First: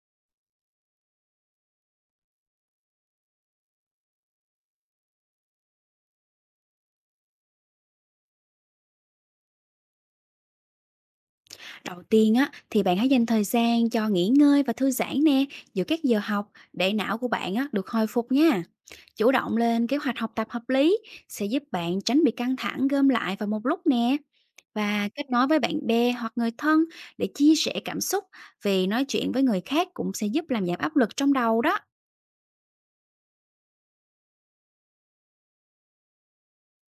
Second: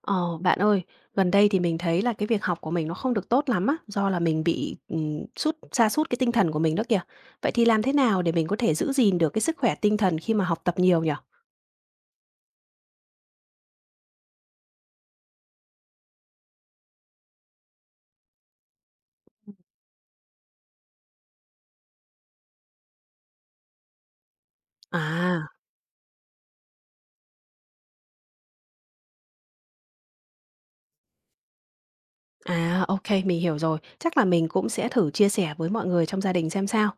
Ờ, Bạn ơi, gần đây thì mình thấy là cái việc học của mình nó không được tốt lắm á, do là mình bị, sa sút cái tinh thần của mình đó kìa. Vậy thì làm thế nào để mình có thể giữ gìn được cái sức khỏe tinh thần khi mà học tập nhiều nhỉ? Đầu tiên á thì bạn hãy dành thời gian cho nghỉ ngơi và thư giãn nè, giữa các giờ học để não của bạn á được hồi phục nha. Chủ động lên kế hoạch học tập hợp lý sẽ giúp bạn tránh bị căng thẳng gom lại vào một lúc nè, và kết À, nối với bạn bè hoặc người thân để chia sẻ cảm xúc, vì nói chuyện với người khác cũng sẽ giúp làm giảm áp lực trong đầu đó. à, ok, mình hiểu rồi. Chắc là mình cũng sẽ thử chia sẻ với mọi người trong gia đình xem sao.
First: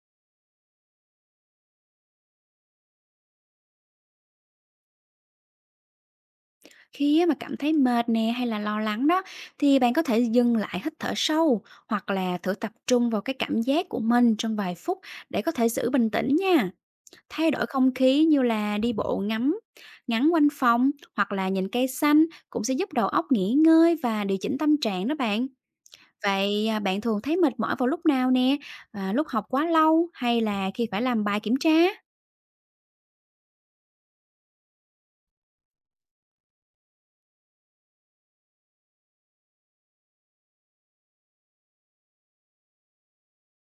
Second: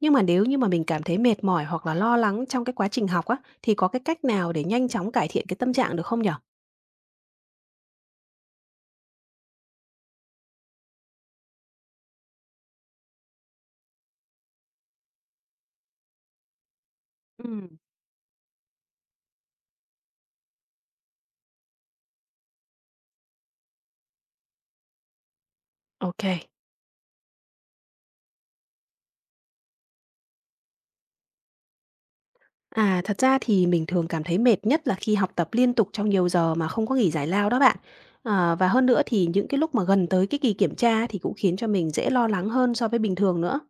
Nhưng mà nếu như mà mình cảm thấy mệt mỏi hoặc là lo lắng trong cái quá trình học á, thì có cái cách nào để nhanh chóng cải thiện cái tâm trạng được không nhỉ? Khi á mà cảm thấy mệt nè hay là lo lắng đó, thì bạn có thể dừng lại hít thở sâu, hoặc là thử tập trung vào cái cảm giác của mình trong vài phút để có thể giữ bình tĩnh nha. Thay đổi Ừm. không khí như là đi bộ ngắm, ngắn quanh phòng, hoặc là nhìn cây xanh cũng sẽ giúp đầu óc nghỉ ngơi và điều chỉnh tâm trạng đó bạn. Ô. Vậy à, bạn thường thấy mệt mỏi vào lúc nào nè? À, lúc học quá lâu, hay là khi phải làm bài kiểm tra? À, thật ra thì mình thường cảm thấy mệt nhất là khi học tập liên tục trong nhiều giờ mà không có nghỉ giải lao đó bạn. Ờ, và hơn nữa thì những cái lúc mà gần tới cái kỳ kiểm tra thì cũng khiến cho mình dễ lo lắng hơn so với bình thường nữa.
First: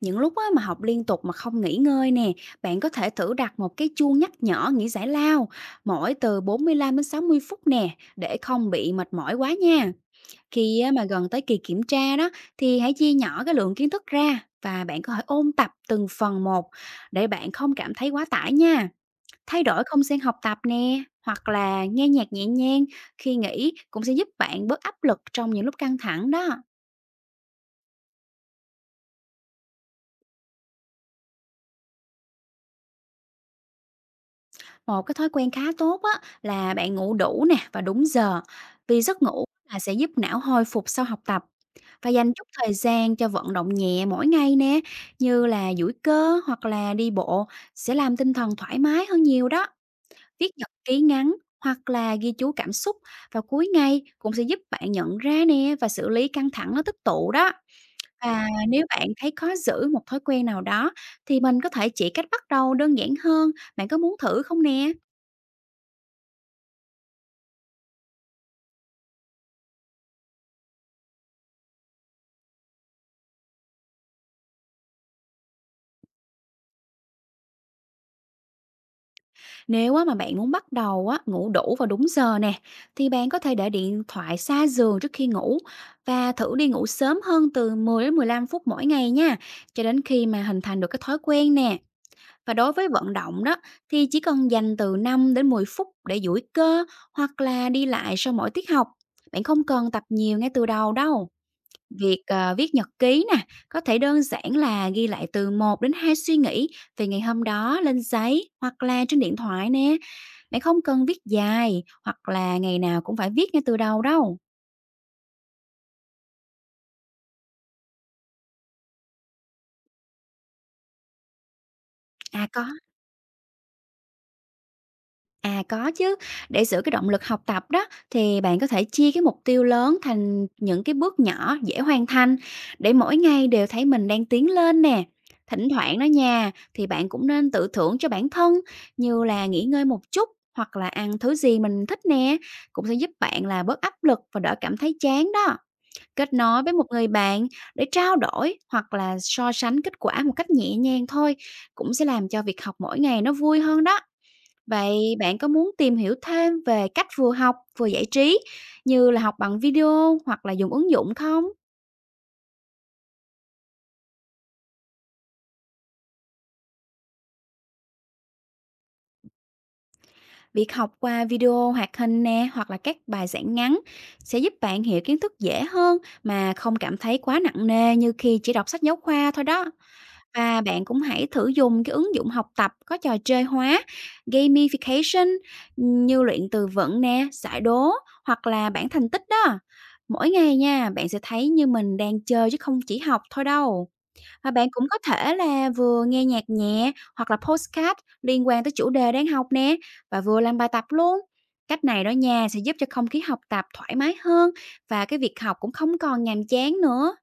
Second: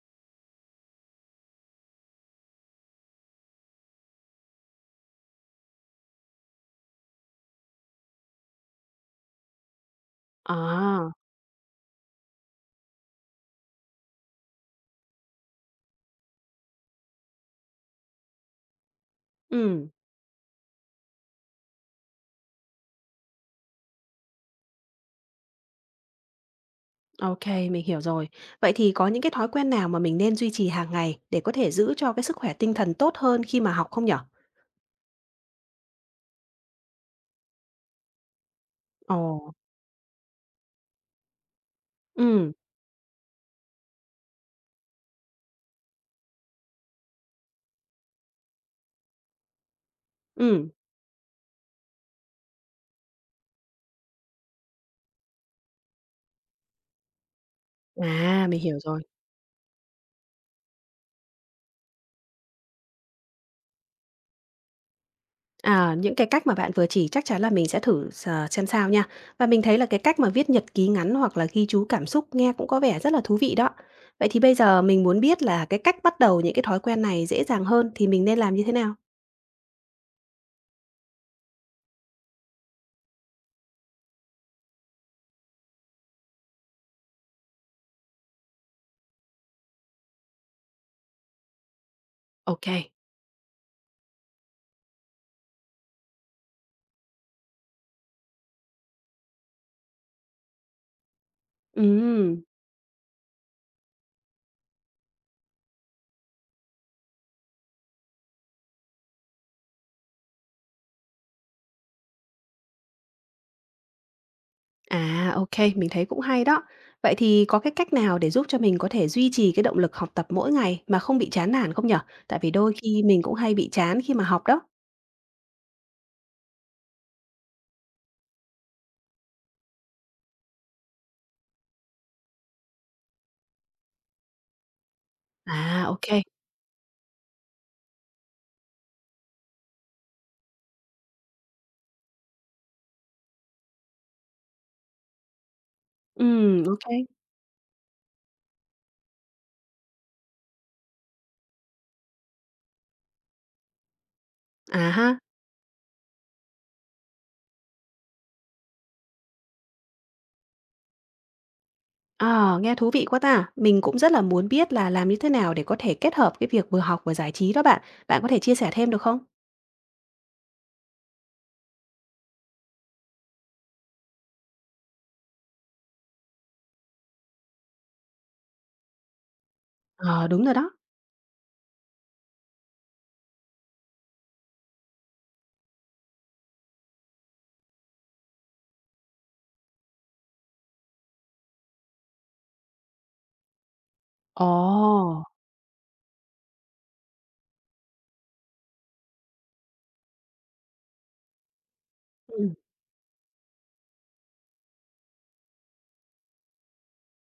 Những lúc á, mà học liên tục mà không nghỉ ngơi nè, bạn có thể thử đặt một cái chuông nhắc nhở nghỉ giải lao mỗi từ 45 đến 60 phút nè, để không bị mệt mỏi quá nha. Khi á mà À, gần tới kỳ kiểm tra đó, thì hãy chia nhỏ cái lượng kiến thức ra và bạn có thể ôn tập từng phần một để bạn không cảm thấy quá tải nha. Thay đổi ừm, không gian học tập nè, hoặc là nghe nhạc nhẹ nhàng khi nghỉ, cũng sẽ giúp bạn bớt áp lực trong những lúc căng thẳng đó. ok, mình hiểu rồi. Vậy thì có những cái thói quen nào mà mình nên duy trì hàng ngày để có thể giữ cho cái sức khỏe tinh thần tốt hơn khi mà học không nhở? Một cái thói quen khá tốt á là bạn ngủ đủ nè và đúng giờ, vì Ồ, giấc ngủ là sẽ giúp não hồi phục sau học tập. Và dành chút ừm, thời gian cho vận động nhẹ mỗi ngày nè, như là duỗi cơ hoặc là đi bộ, sẽ làm tinh thần thoải mái hơn nhiều đó. Viết nhật ừm. ký ngắn hoặc là ghi chú cảm xúc vào cuối ngày cũng sẽ giúp bạn nhận ra nè, và xử lý căng thẳng nó tích tụ đó. Và À, mình hiểu nếu rồi. bạn thấy khó giữ một thói quen nào đó, thì mình có thể chỉ cách bắt đầu đơn giản hơn. Bạn có muốn thử không nè? À, những cái cách mà bạn vừa chỉ chắc chắn là mình sẽ thử ờ, xem sao nha. Và mình thấy là cái cách mà viết nhật ký ngắn hoặc là ghi chú cảm xúc nghe cũng có vẻ rất là thú vị đó. Vậy thì bây giờ mình muốn biết là cái cách bắt đầu những cái thói quen này dễ dàng hơn thì mình nên làm như thế nào? Nếu á mà bạn muốn bắt đầu á, ngủ đủ vào đúng giờ nè, thì bạn có thể để điện thoại xa giường trước khi ngủ, và thử đi ngủ sớm hơn từ 10 đến 15 phút mỗi ngày nha, cho đến khi mà hình thành được cái thói quen nè. Và Ok. đối với vận động đó, thì chỉ cần dành từ 5 đến 10 phút để duỗi cơ, hoặc là đi lại sau mỗi tiết học. Bạn không cần tập nhiều ngay từ đầu đâu. Việc Ừm, viết nhật ký nè, có thể đơn giản là ghi lại từ 1 đến 2 suy nghĩ về ngày hôm đó lên giấy hoặc là trên điện thoại nè, bạn không cần viết dài, hoặc là ngày nào cũng phải viết ngay từ đầu đâu. OK, mình thấy cũng hay đó. Vậy thì có cái cách nào để giúp cho mình có thể duy trì cái động lực học tập mỗi ngày mà không bị chán nản không nhở? Tại À vì có. đôi khi mình cũng hay bị chán khi mà học đó. À có chứ, để giữ cái động lực học tập đó, thì bạn có thể chia cái mục tiêu lớn thành những cái bước nhỏ dễ hoàn thành, để mỗi ngày đều thấy mình đang tiến lên nè. Thỉnh À thoảng đó ok. nha, thì bạn cũng nên tự thưởng cho bản thân, như là nghỉ ngơi một chút, hoặc là ăn thứ gì mình thích nè, cũng sẽ giúp bạn là bớt áp lực và đỡ cảm thấy chán đó. Kết nối với OK. một người bạn để trao đổi hoặc là so sánh kết quả một cách nhẹ nhàng thôi, cũng sẽ làm cho việc học mỗi ngày nó vui hơn đó. À Vậy ha. bạn có muốn tìm hiểu thêm về cách vừa học vừa giải trí, như là học bằng video hoặc là dùng ứng dụng không? Ờ, nghe thú vị quá ta. Mình cũng rất là muốn biết là làm như thế nào để có thể kết hợp cái việc vừa học vừa giải trí đó bạn. Bạn có thể chia sẻ thêm được không? Việc học qua video hoạt hình nè, hoặc là các bài giảng ngắn, sẽ giúp bạn hiểu kiến thức dễ hơn, mà không cảm thấy quá nặng nề như khi chỉ đọc sách giáo khoa thôi đó. Ờ, đúng rồi Và đó. bạn cũng hãy thử dùng cái ứng dụng học tập có trò chơi hóa, gamification, như luyện từ vựng nè, giải đố, hoặc là bảng thành tích đó. Mỗi ngày nha, bạn sẽ thấy như mình đang chơi chứ không chỉ học thôi đâu. Ồ. Và bạn cũng có thể là vừa nghe nhạc nhẹ hoặc là podcast liên quan tới chủ đề đang học nè, và vừa làm bài tập luôn. Cách này đó nha, Ừm, sẽ giúp cho không khí học tập thoải mái hơn, và cái việc học cũng không còn nhàm chán nữa.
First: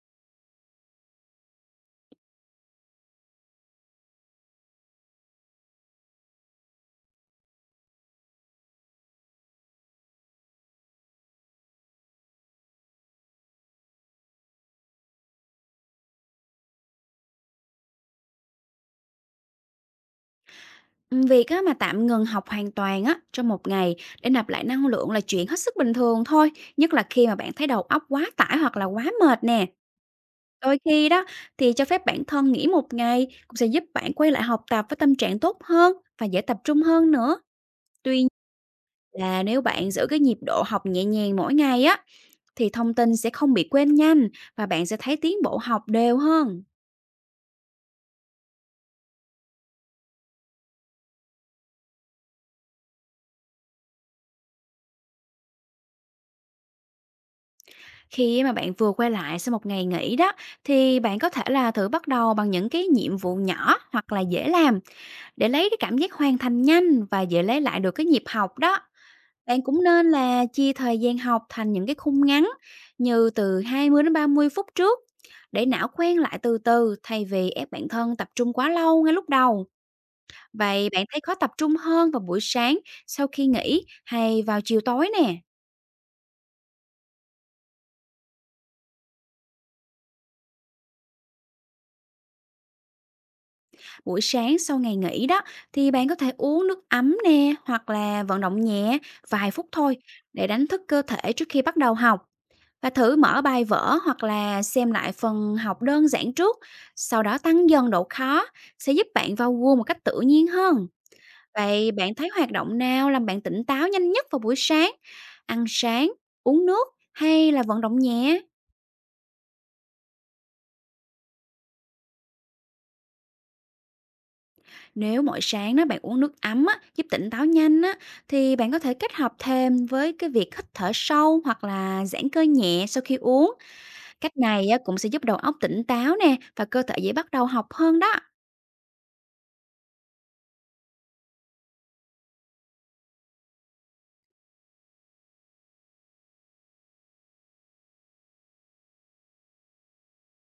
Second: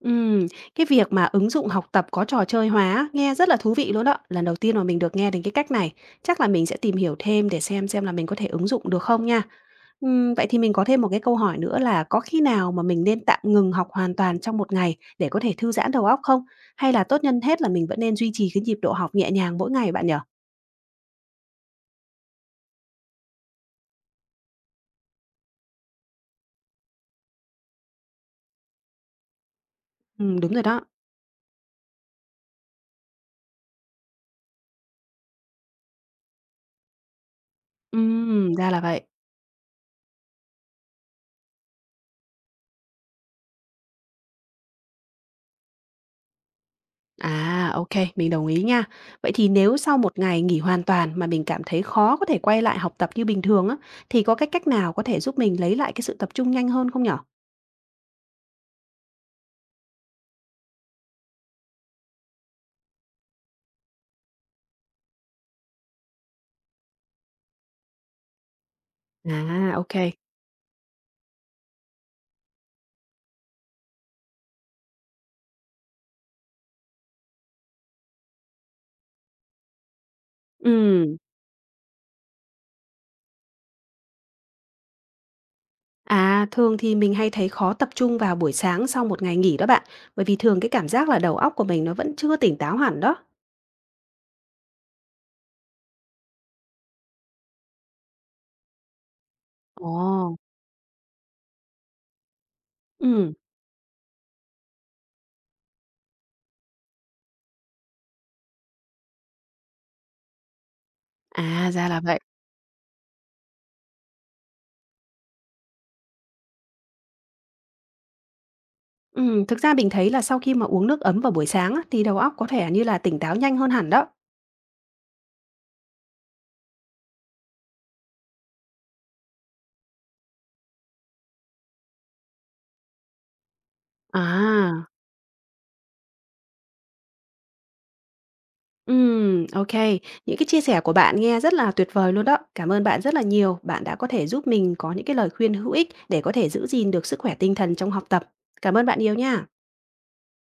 ừm, cái việc mà ứng dụng học tập có trò chơi hóa nghe rất là thú vị luôn đó. Lần đầu tiên mà mình được nghe đến cái cách này. Chắc là mình sẽ tìm hiểu thêm để xem là mình có thể ứng dụng được không nha. Vậy thì mình có thêm một cái câu hỏi nữa là có khi nào mà mình nên tạm ngừng học hoàn toàn trong một ngày để có thể thư giãn đầu óc không? Hay là tốt nhân hết là mình vẫn nên duy trì cái nhịp độ học nhẹ nhàng mỗi ngày bạn nhỉ? Việc á, mà tạm ngừng học hoàn toàn á, trong một ngày để nạp lại năng lượng, là chuyện hết sức bình thường thôi, nhất là khi mà bạn thấy đầu óc quá tải hoặc là quá mệt nè. Đúng rồi Đôi đó. khi đó, thì cho phép bản thân nghỉ một ngày cũng sẽ giúp bạn quay lại học tập với tâm trạng tốt hơn, và dễ tập trung hơn nữa. Tuy nhiên, Ra là vậy. là nếu bạn giữ cái nhịp độ học nhẹ nhàng mỗi ngày á, thì thông tin sẽ không bị quên nhanh, và bạn sẽ thấy tiến bộ học đều hơn. À, ok, mình đồng ý nha. Vậy thì nếu sau một ngày nghỉ hoàn toàn mà mình cảm thấy khó có thể quay lại học tập như bình thường á, thì có cái cách nào có thể giúp mình lấy lại cái sự tập trung nhanh hơn không nhỉ? Khi mà bạn vừa quay lại sau một ngày nghỉ đó, thì bạn có thể là thử bắt đầu bằng những cái nhiệm vụ nhỏ hoặc là dễ làm, để lấy cái cảm giác hoàn thành nhanh và dễ lấy lại được cái nhịp học đó. Bạn À, cũng ok, kê. nên là chia thời gian học thành những cái khung ngắn, như từ 20 đến 30 phút trước, để não quen lại từ từ, thay vì ép bản thân tập trung quá lâu ngay lúc đầu. Vậy bạn Ừm. thấy khó tập trung hơn vào buổi sáng sau khi nghỉ, hay vào chiều tối nè? À, thường thì mình hay thấy khó tập trung vào buổi sáng sau một ngày nghỉ đó bạn, bởi vì thường cái cảm giác là đầu óc của mình nó vẫn chưa tỉnh táo hẳn đó. Buổi sáng sau ngày nghỉ đó, thì bạn có thể uống nước ấm nè, hoặc là vận động nhẹ vài phút thôi, Ồ, để đánh thức cơ thể trước khi bắt đầu học, và thử ừm, mở bài vở hoặc là xem lại phần học đơn giản trước, sau đó tăng dần độ khó, sẽ giúp bạn vào gu một cách tự nhiên hơn. À, ra Vậy là bạn vậy. thấy hoạt động nào làm bạn tỉnh táo nhanh nhất vào buổi sáng? Ăn sáng, uống nước, hay là vận động nhẹ? Thực ra mình thấy là sau khi mà uống nước ấm vào buổi sáng á, thì đầu óc có thể như là tỉnh táo nhanh hơn hẳn đó. Nếu mỗi sáng đó bạn uống nước ấm á, giúp tỉnh táo nhanh á, thì bạn có thể kết hợp thêm với cái việc hít thở sâu hoặc là giãn cơ nhẹ sau khi uống. Cách này á, À, cũng sẽ giúp đầu óc tỉnh táo nè, và cơ thể dễ bắt đầu học hơn đó. Ô, những cái chia sẻ của bạn nghe rất là tuyệt vời luôn đó. Cảm ơn bạn rất là nhiều. Bạn đã có thể giúp mình có những cái lời khuyên hữu ích để có thể giữ gìn được sức khỏe tinh thần trong học tập. Cảm ơn bạn nhiều nha.